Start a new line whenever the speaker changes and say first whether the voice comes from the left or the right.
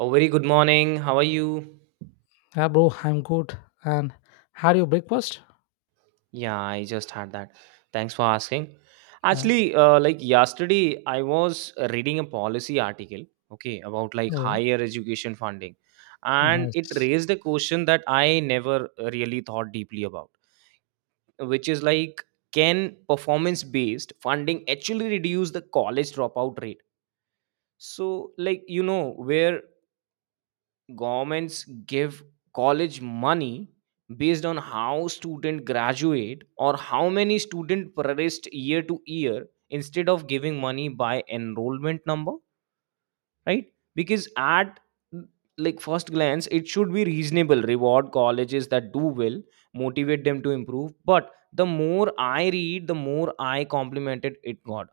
right: Oh, very good morning. How are you?
left: Yeah, bro, I'm good. And had your breakfast?
right: Yeah, I just had that. Thanks for asking.
left: Yeah.
right: Actually, like yesterday, I was reading a policy article, okay, about like
left: Oh,
right: higher education funding, and it
left: nice.
right: raised a question that I never really thought deeply about, which is like, can performance-based funding actually reduce the college dropout rate? So, like, where governments give college money based on how student graduate or how many student progressed year to year instead of giving money by enrollment number, right? Because at like first glance it should be reasonable, reward colleges that do well, motivate them to improve, but the more I read, the more I complimented it got.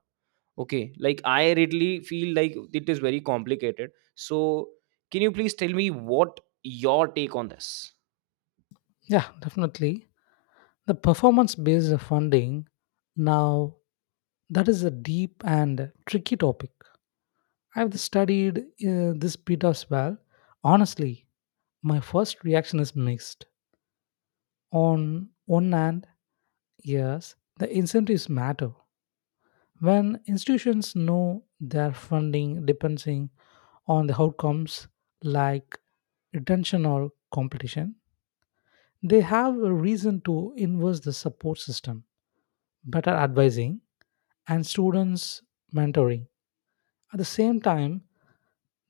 right: Okay, like I really feel like it is very complicated. So, can you please tell me what your take on this?
left: Yeah, definitely. The performance based funding, now, that is a deep and tricky topic. I've studied this bit as well. Honestly, my first reaction is mixed. On one hand, yes, the incentives matter. When institutions know their funding on the outcomes, like retention or competition, they have a reason to invest the support system, better advising, and students mentoring. At the same time,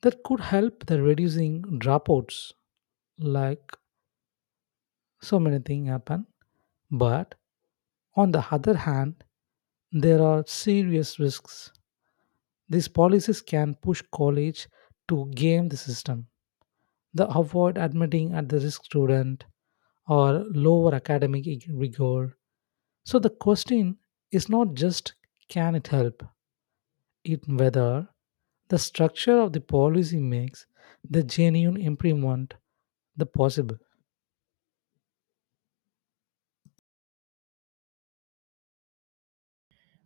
left: that could help the reducing dropouts, like so many things happen. But on the other hand, there are serious risks. These policies can push college to game the system. The avoid admitting at the risk student or lower academic rigor. So the question is not just can it help, it whether the structure of the policy makes the genuine improvement the possible.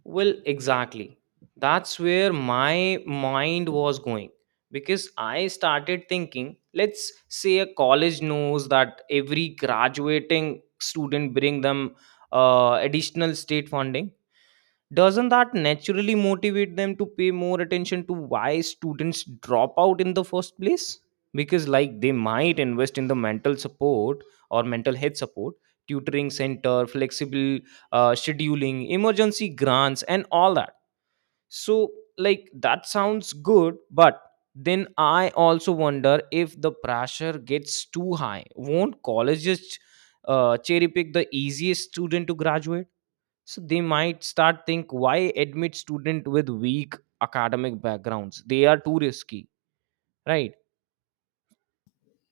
right: Well, exactly. That's where my mind was going, because I started thinking, let's say a college knows that every graduating student bring them additional state funding, doesn't that naturally motivate them to pay more attention to why students drop out in the first place, because like they might invest in the mental support or mental health support, tutoring center, flexible scheduling, emergency grants and all that. So like that sounds good, but then I also wonder, if the pressure gets too high, won't colleges cherry pick the easiest student to graduate? So they might start think, why admit student with weak academic backgrounds, they are too risky, right?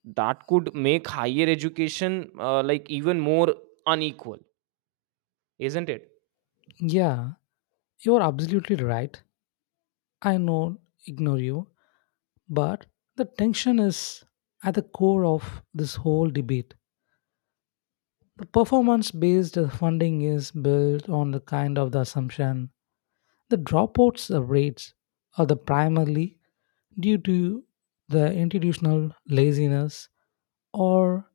right: That could make higher education like even more unequal, isn't it?
left: Yeah, you're absolutely right. I know ignore you, but the tension is at the core of this whole debate. The performance based funding is built on the kind of the assumption. The dropouts rates are the primarily due to the institutional laziness or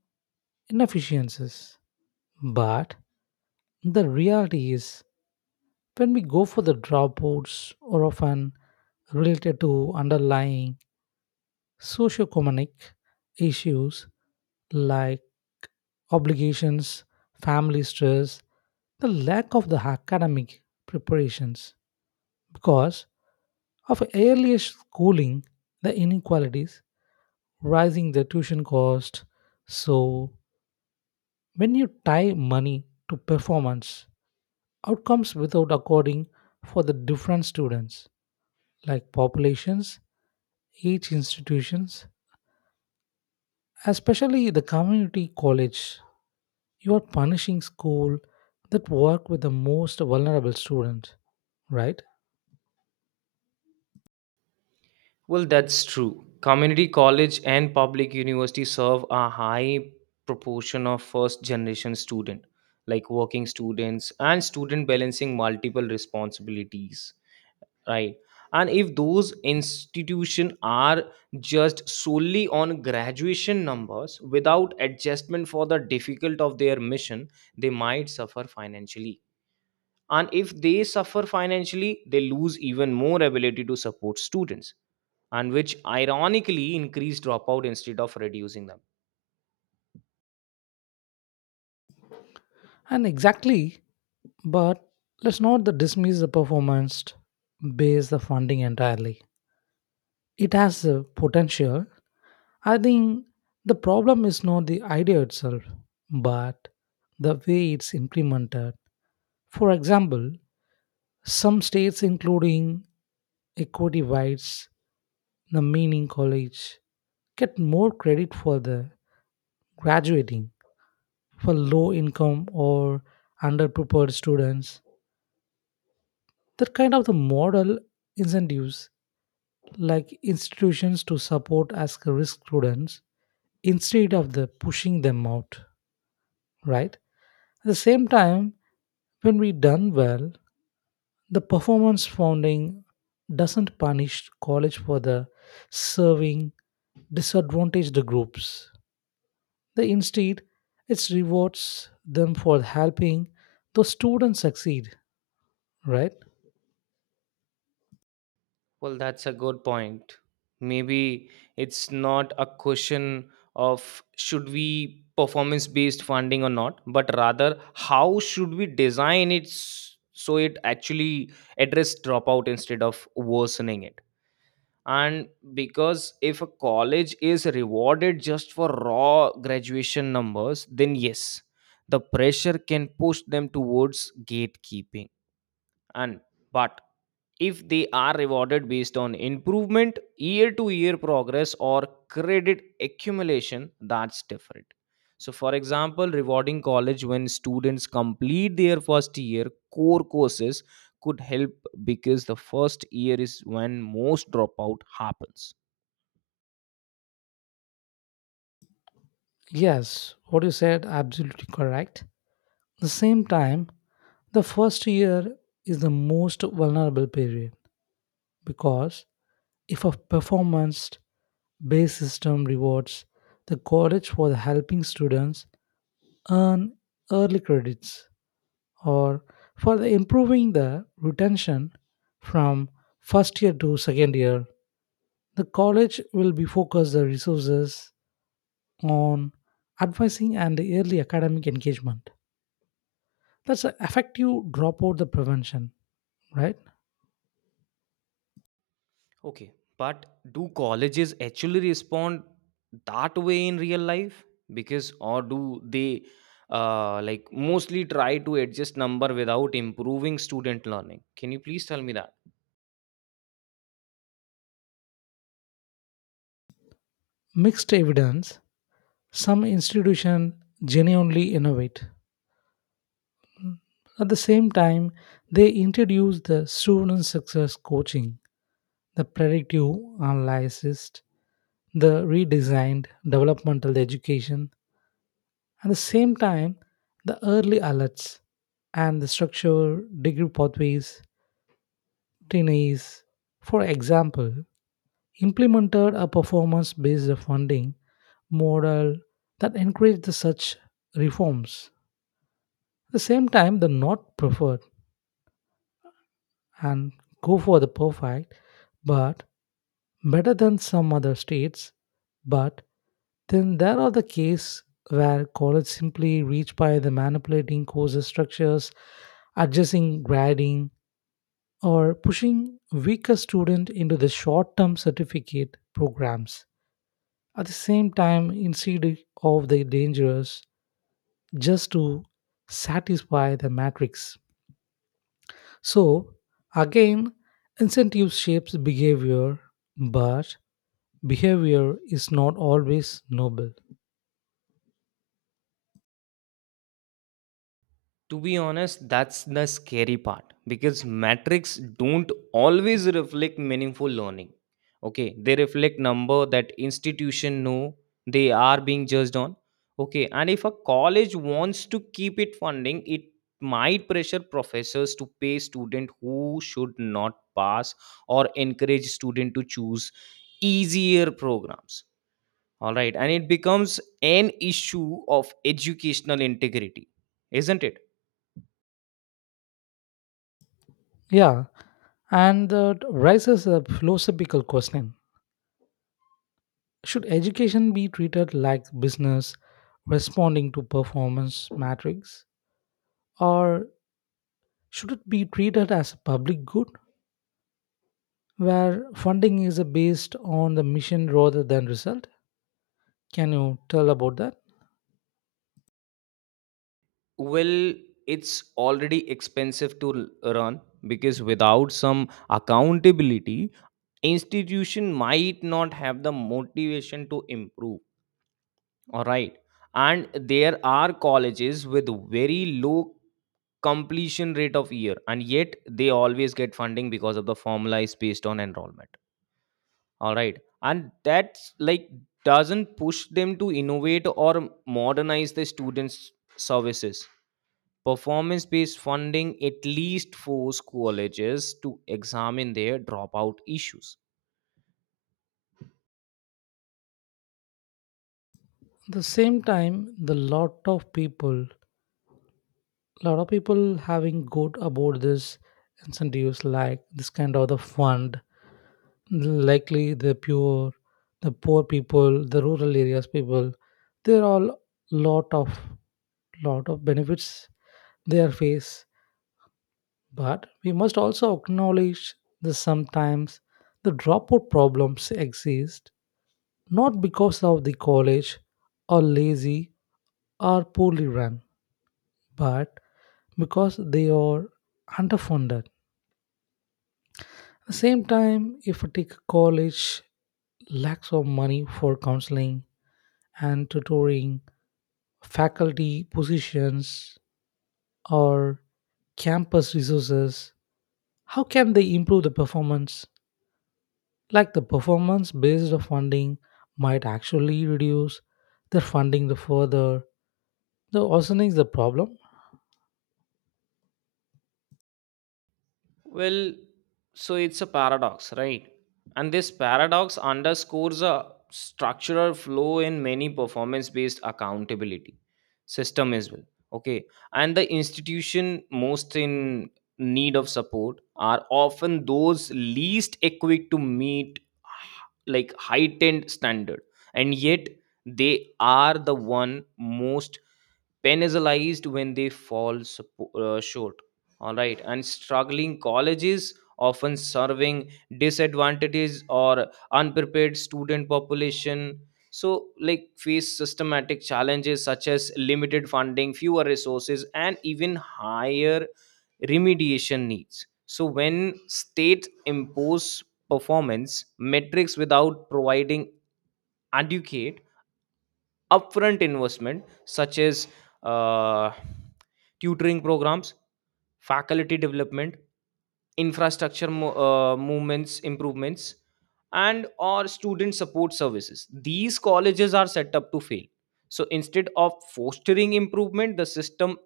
left: inefficiencies. But the reality is, when we go for the dropouts, are often related to underlying socioeconomic issues like obligations, family stress, the lack of the academic preparations. Because of earlier schooling, the inequalities, rising the tuition cost. So, when you tie money to performance, outcomes without according for the different students, like populations, each institutions, especially the community college, you are punishing school that work with the most vulnerable students, right?
right: Well, that's true. Community college and public university serve a high proportion of first generation student, like working students and student balancing multiple responsibilities, right? And if those institutions are just solely on graduation numbers without adjustment for the difficult of their mission, they might suffer financially, and if they suffer financially, they lose even more ability to support students, and which ironically increase dropout instead of reducing them.
left: And exactly, but let's not the dismiss the performance based the funding entirely. It has a potential. I think the problem is not the idea itself, but the way it's implemented. For example, some states, including equity whites, the meaning college, get more credit for the graduating for low income or underprepared students. That kind of the model incentives like institutions to support as risk students instead of the pushing them out, right? At the same time, when we done well, the performance funding doesn't punish college for the serving disadvantaged groups, the instead it rewards them for helping those students succeed, right?
right: Well, that's a good point. Maybe it's not a question of should we performance based funding or not, but rather how should we design it so it actually address dropout instead of worsening it. And because if a college is rewarded just for raw graduation numbers, then yes, the pressure can push them towards gatekeeping, and but if they are rewarded based on improvement, year to year progress or credit accumulation, that's different. So for example, rewarding college when students complete their first year core courses could help, because the first year is when most dropout happens.
left: Yes, what you said absolutely correct. The same time, the first year is the most vulnerable period, because if a performance base system rewards the college for helping students earn early credits or for the improving the retention from first year to second year. The college will be focused the resources on advising and early academic engagement. That's a effective dropout the prevention, right?
right: Okay, but do colleges actually respond that way in real life? Because, or do they like mostly try to adjust number without improving student learning? Can you please tell me that?
left: Mixed evidence. Some institutions genuinely innovate. At the same time, they introduced the student success coaching, the predictive analysis, the redesigned developmental education. At the same time, the early alerts and the structured degree pathways, trainees, for example, implemented a performance based funding model that encouraged the such reforms. At the same time, the not preferred and go for the perfect, but better than some other states, but then there are the cases where college simply reach by the manipulating courses structures, adjusting grading, or pushing weaker student into the short-term certificate programs. At the same time, instead of the dangerous, just to satisfy the matrix. So again, incentive shapes behavior, but behavior is not always noble.
right: To be honest, that's the scary part, because metrics don't always reflect meaningful learning. Okay, they reflect number that institution know they are being judged on. Okay, and if a college wants to keep it funding, it might pressure professors to pay student who should not pass, or encourage student to choose easier programs. All right, and it becomes an issue of educational integrity, isn't it?
left: Yeah, and that raises a philosophical question. Should education be treated like business responding to performance metrics? Or should it be treated as a public good where funding is based on the mission rather than result? Can you tell about that?
right: Well, it's already expensive to run, because without some accountability, institution might not have the motivation to improve. All right. And there are colleges with very low completion rate of year, and yet they always get funding because of the formula is based on enrollment. All right, and that's like doesn't push them to innovate or modernize the students services. Performance based funding at least force colleges to examine their dropout issues.
left: At the same time, the lot of people having good about this incentives like this kind of the fund, likely the pure, the poor people, the rural areas people, there are lot of lot of benefits they are face, but we must also acknowledge that sometimes the dropout problems exist not because of the college are lazy or poorly run, but because they are underfunded. At the same time, if I take a college lacks of money for counseling and tutoring, faculty positions, or campus resources, how can they improve the performance? Like the performance based of funding might actually reduce their funding the further, the worsening is the problem.
right: Well, so it's a paradox, right? And this paradox underscores a structural flaw in many performance based accountability system as well. Okay. And the institution most in need of support are often those least equipped to meet like heightened standard, and yet they are the one most penalized when they fall short. All right, and struggling colleges often serving disadvantages or unprepared student population, so like face systematic challenges such as limited funding, fewer resources and even higher remediation needs. So when state impose performance metrics without providing adequate upfront investment, such as uh, tutoring programs, faculty development, infrastructure movements improvements, and or student support services, these colleges are set up to fail. So instead of fostering improvement, the system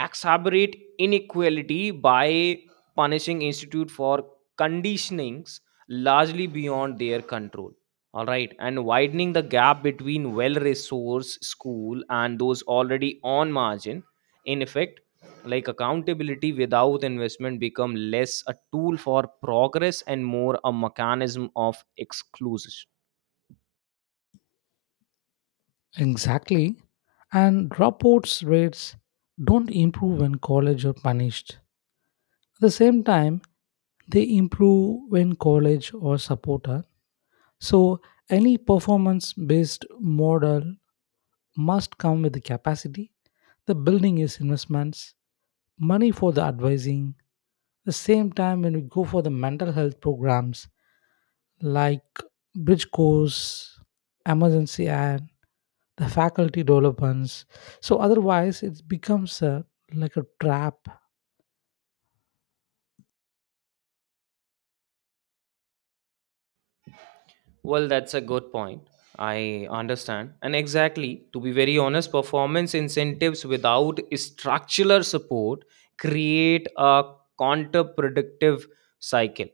right: exacerbate inequality by punishing institute for conditionings largely beyond their control. All right, and widening the gap between well resourced school and those already on margin. In effect, like accountability without investment become less a tool for progress and more a mechanism of exclusion.
left: Exactly, and dropouts rates don't improve when college are punished. At the same time, they improve when college or support are. So any performance based model must come with the capacity, the building is investments, money for the advising. The same time, when we go for the mental health programs like bridge course, emergency and the faculty developments. So otherwise it becomes a like a trap.
right: Well, that's a good point. I understand. And exactly, to be very honest, performance incentives without structural support create a counterproductive cycle.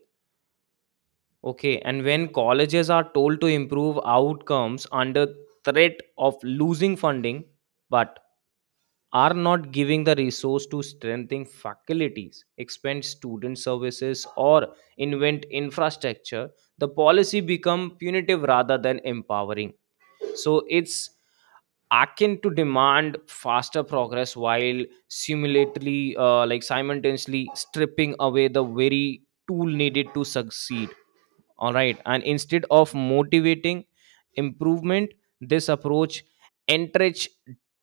right: Okay. And when colleges are told to improve outcomes under threat of losing funding, but are not giving the resource to strengthen faculties, expand student services, or invent infrastructure, the policy become punitive rather than empowering. So it's akin to demand faster progress while simulatorily like simultaneously stripping away the very tool needed to succeed. All right, and instead of motivating improvement, this approach entrench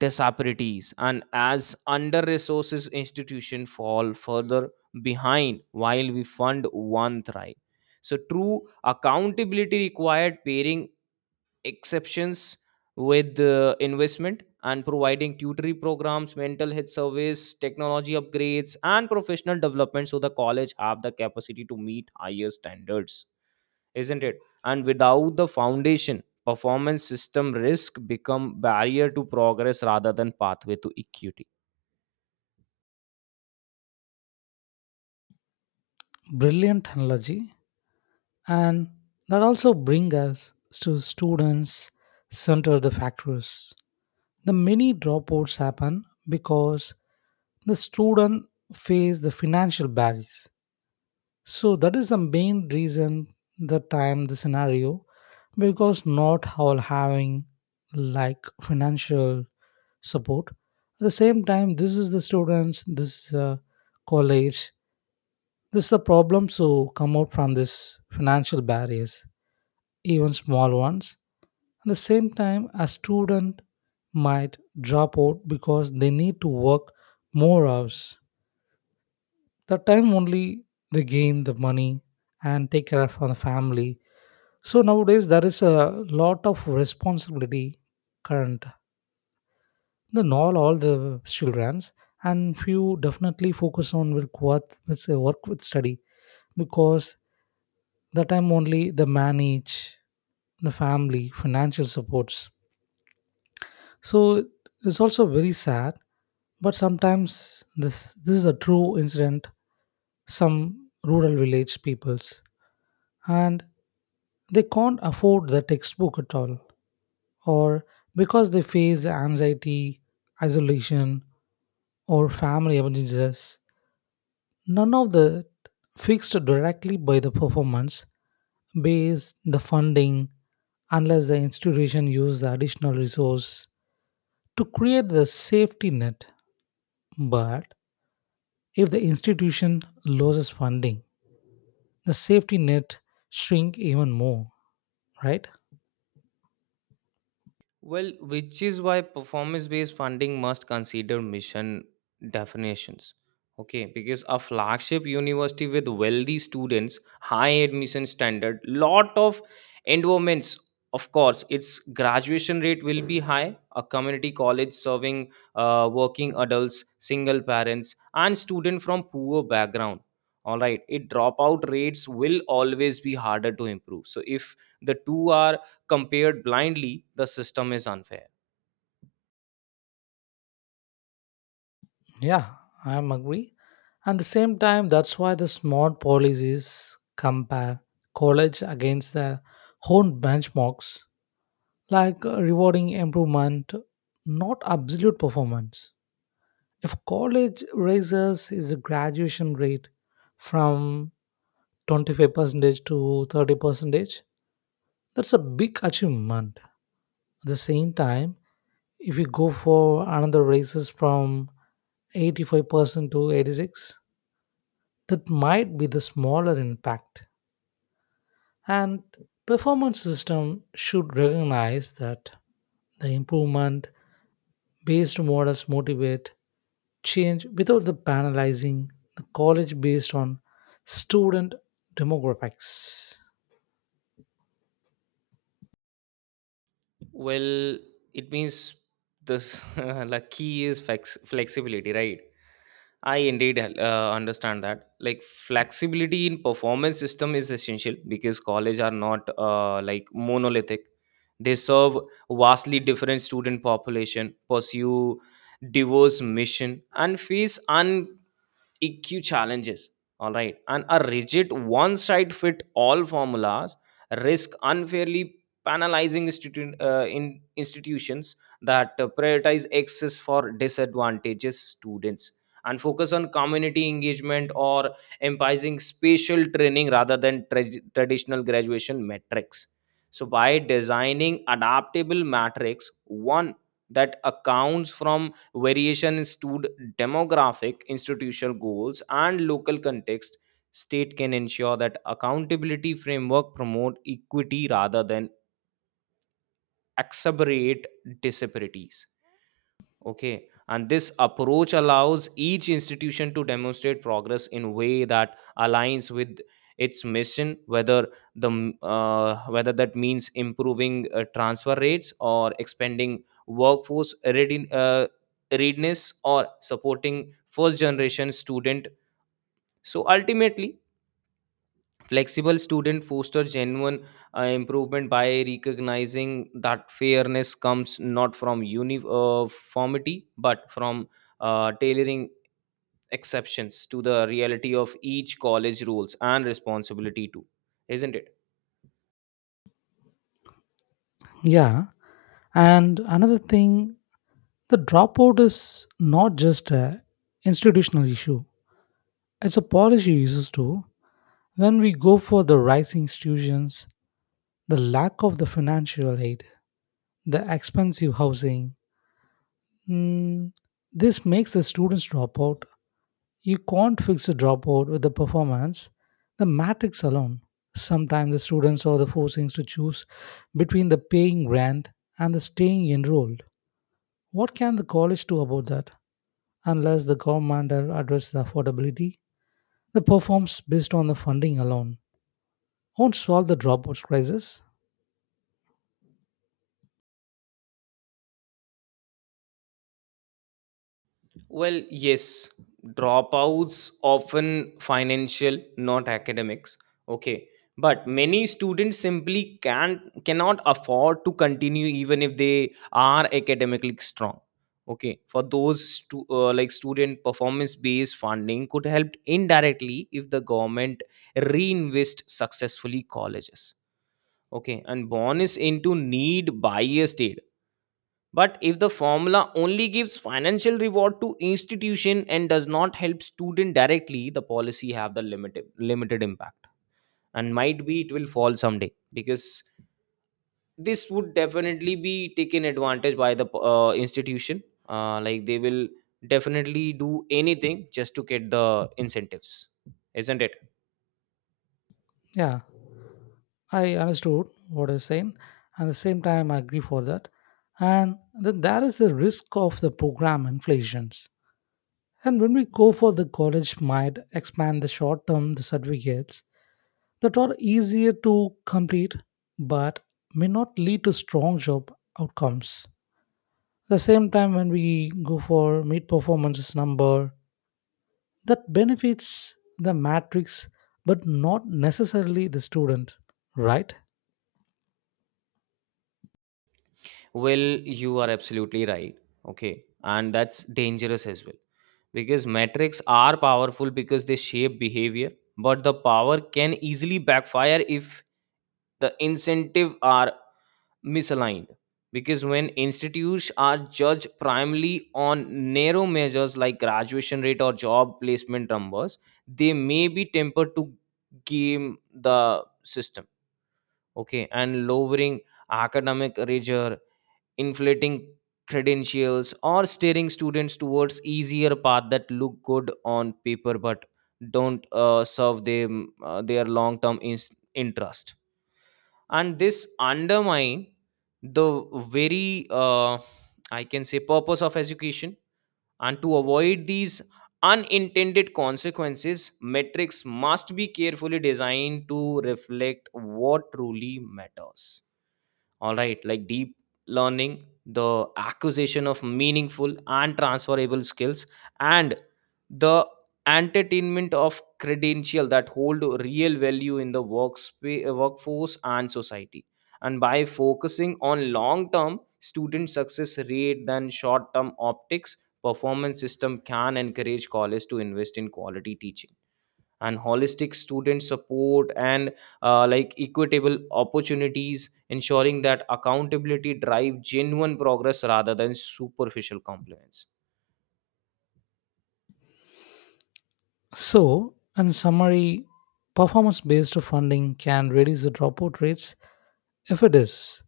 right: disparities, and as under resources institution fall further behind while we fund one thrive. So true accountability required pairing exceptions with investment and providing tutoring programs, mental health service, technology upgrades and professional development, so the college have the capacity to meet higher standards, isn't it? And without the foundation, performance system risk become barrier to progress rather than pathway to equity.
left: Brilliant analogy. And that also bring us to students center the factors. The many dropouts happen because the student face the financial barriers, so that is the main reason the time the scenario, because not all having like financial support. At the same time, this is the students, this college, this is the problem, so come out from this financial barriers, even small ones. At the same time, a student might drop out because they need to work more hours. That time only they gain the money and take care of the family. So nowadays there is a lot of responsibility current, the not all the childrens, and few definitely focus on with work with work with study, because the time only the manage the family financial supports. So it's also very sad, but sometimes this is a true incident. Some rural village peoples, and they can't afford the textbook at all, or because they face anxiety, isolation, or family emergencies. None of the fixed directly by the performance based the funding unless the institution use the additional resource to create the safety net. But if the institution loses funding, the safety net shrink even more, right?
right: Well, which is why performance based funding must consider mission definitions. Okay, because a flagship university with wealthy students, high admission standard, lot of endowments, of course, its graduation rate will be high. A community college serving working adults, single parents, and students from poor background. All right, it dropout rates will always be harder to improve. So if the two are compared blindly, the system is unfair.
left: Yeah, I'm agree. And the same time, that's why the smart policies compare college against their own benchmarks, like rewarding improvement, not absolute performance. If college raises is a graduation rate from 25% to 30%, that's a big achievement. At the same time, if you go for another raises from 85% to 86, that might be the smaller impact. And performance system should recognize that the improvement based models motivate change without the penalizing the college based on student demographics.
right: Well, it means this the key is flexibility, right? I indeed understand that like flexibility in performance system is essential, because college are not like monolithic. They serve vastly different student population, pursue diverse mission, and face un EQ challenges. All right. And a rigid one side fit all formulas risk unfairly penalizing institu- in institutions that prioritize access for disadvantaged students and focus on community engagement or emphasizing spatial training rather than traditional graduation metrics. So, by designing adaptable matrix, one that accounts from variation is to demographic institutional goals and local context, state can ensure that accountability framework promote equity rather than exacerbate disparities. Okay, and this approach allows each institution to demonstrate progress in a way that aligns with its mission, whether whether that means improving transfer rates or expanding workforce ready, readiness, or supporting first generation student. So ultimately, flexible student foster genuine improvement by recognizing that fairness comes not from uniformity but from tailoring exceptions to the reality of each college rules and responsibility too, isn't it?
left: Yeah, and another thing, the dropout is not just a institutional issue; it's a policy issue too. When we go for the rising institutions, the lack of the financial aid, the expensive housing. Mm, this makes the students drop out. You can't fix a dropout with the performance, the matrix alone. Sometimes the students are the forcings to choose between the paying rent and the staying enrolled. What can the college do about that? Unless the government addresses affordability, the performs based on the funding alone won't solve the dropouts crisis.
right: Well, yes, dropouts often financial, not academics. Okay, but many students simply can't cannot afford to continue even if they are academically strong. Okay, for those like student performance based funding could help indirectly if the government reinvest successfully colleges. Okay, and bonus into need biased aid, but if the formula only gives financial reward to institution and does not help student directly, the policy have the limited impact, and might be it will fall someday because this would definitely be taken advantage by the institution. Like they will definitely do anything just to get the incentives, isn't it?
left: Yeah, I understood what you're saying, and at the same time, I agree for that. And then there is the risk of the program inflations. And when we go for the college might expand the short term the certificates that are easier to complete but may not lead to strong job outcomes. At the same time, when we go for mid performances number that benefits the matrix but not necessarily the student, right?
right: Well, you are absolutely right. Okay. And that's dangerous as well. Because metrics are powerful because they shape behavior, but the power can easily backfire if the incentive are misaligned. Because when institutes are judged primarily on narrow measures like graduation rate or job placement numbers, they may be tempered to game the system. Okay. And lowering academic rigor, inflating credentials, or steering students towards easier path that look good on paper but don't serve them their long term interest. And this undermine the very I can say purpose of education. And to avoid these unintended consequences, metrics must be carefully designed to reflect what truly matters. All right, like deep learning, the acquisition of meaningful and transferable skills, and the entertainment of credential that hold real value in the workspace, workforce and society. And by focusing on long term student success rate than short term optics, performance system can encourage colleges to invest in quality teaching and holistic student support and like equitable opportunities, ensuring that accountability drive genuine progress rather than superficial compliance.
left: So, in summary, performance based funding can reduce the dropout rates if it is.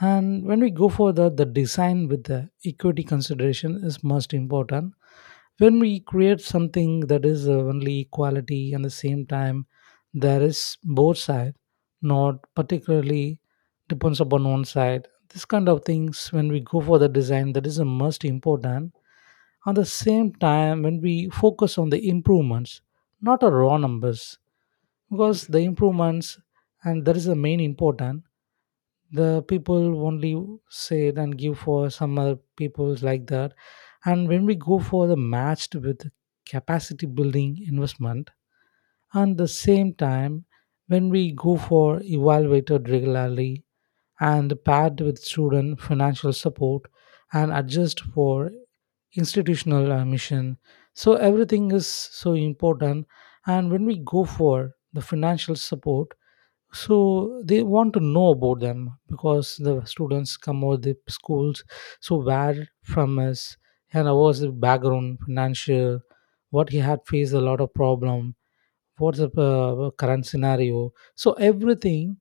left: And when we go further, the design with the equity consideration is most important. When we create something that is only equality and the same time, there is both side, not particularly depends upon one side. This kind of things, when we go for the design, that is the most important. At the same time, when we focus on the improvements, not a raw numbers, because the improvements, and that is the main important. The people only say it and give for some other people's like that. And when we go for the matched with capacity building investment, and the same time, when we go for evaluated regularly and paired with student financial support and adjust for institutional mission. So everything is so important. And when we go for the financial support, so they want to know about them because the students come over the schools. So where from us and what was the background financial, what he had faced a lot of problem, what's the current scenario. So everything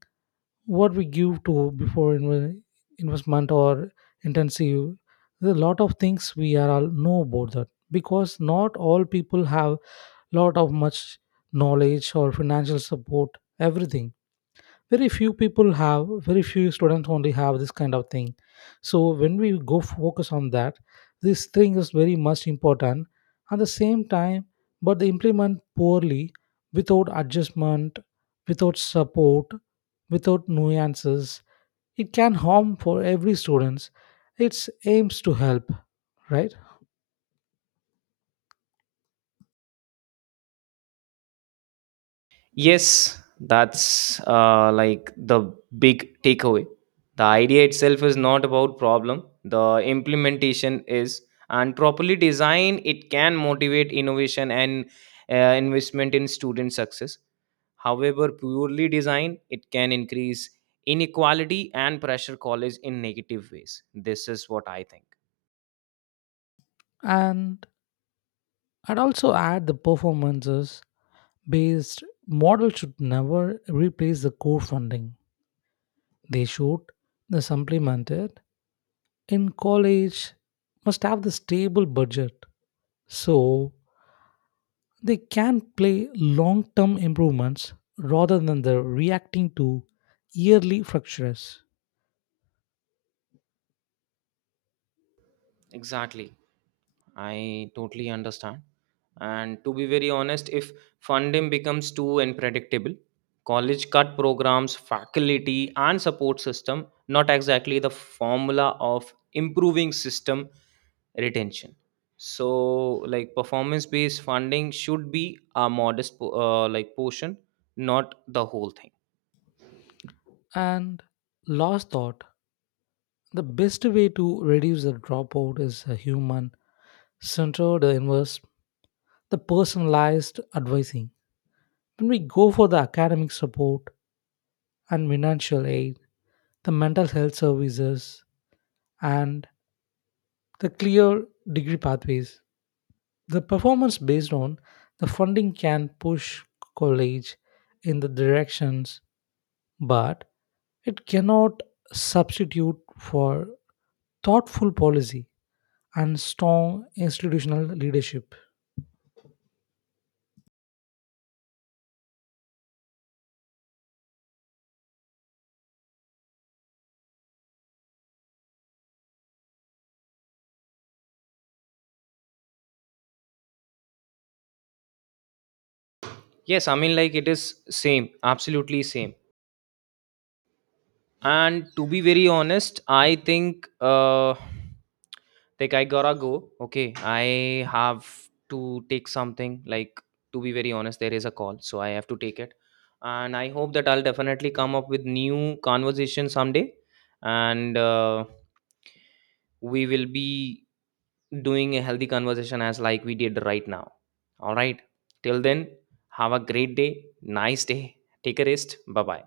left: what we give to investment or intensive, there's a lot of things we are all know about that, because not all people have lot of much knowledge or financial support, everything very few people have, very few students only have this kind of thing. So when we go focus on that, this thing is very much important. At the same time, but they implement poorly, without adjustment, without support, without nuances, it can harm for every students its aims to help, right?
right: Yes, that's like the big takeaway. The idea itself is not about problem. The implementation is, and properly designed, it can motivate innovation and investment in student success. However, poorly designed, it can increase inequality and pressure college in negative ways. This is what I think.
left: And I'd also add the performances based model should never replace the core funding. They should the supplemented in college must have the stable budget so they can play long-term improvements rather than the reacting to yearly fractures.
right: Exactly. I totally understand. And to be very honest, if funding becomes too unpredictable, college cut programs, faculty, and support system, not exactly the formula of improving system retention. So, like performance based funding should be a modest like portion, not the whole thing.
left: And last thought, the best way to reduce the dropout is a human centered inverse, the personalized advising. When we go for the academic support and financial aid, the mental health services and the clear degree pathways. The performance based on the funding can push college in the directions, but it cannot substitute for thoughtful policy and strong institutional leadership.
right: Yes, I mean, like it is same, absolutely same. And to be very honest, I think. Like I gotta go. Okay, I have to take something, like, to be very honest, there is a call, so I have to take it. And I hope that I'll definitely come up with new conversation someday, and we will be doing a healthy conversation as like we did right now. All right, till then, have a great day, nice day, take a rest, bye bye.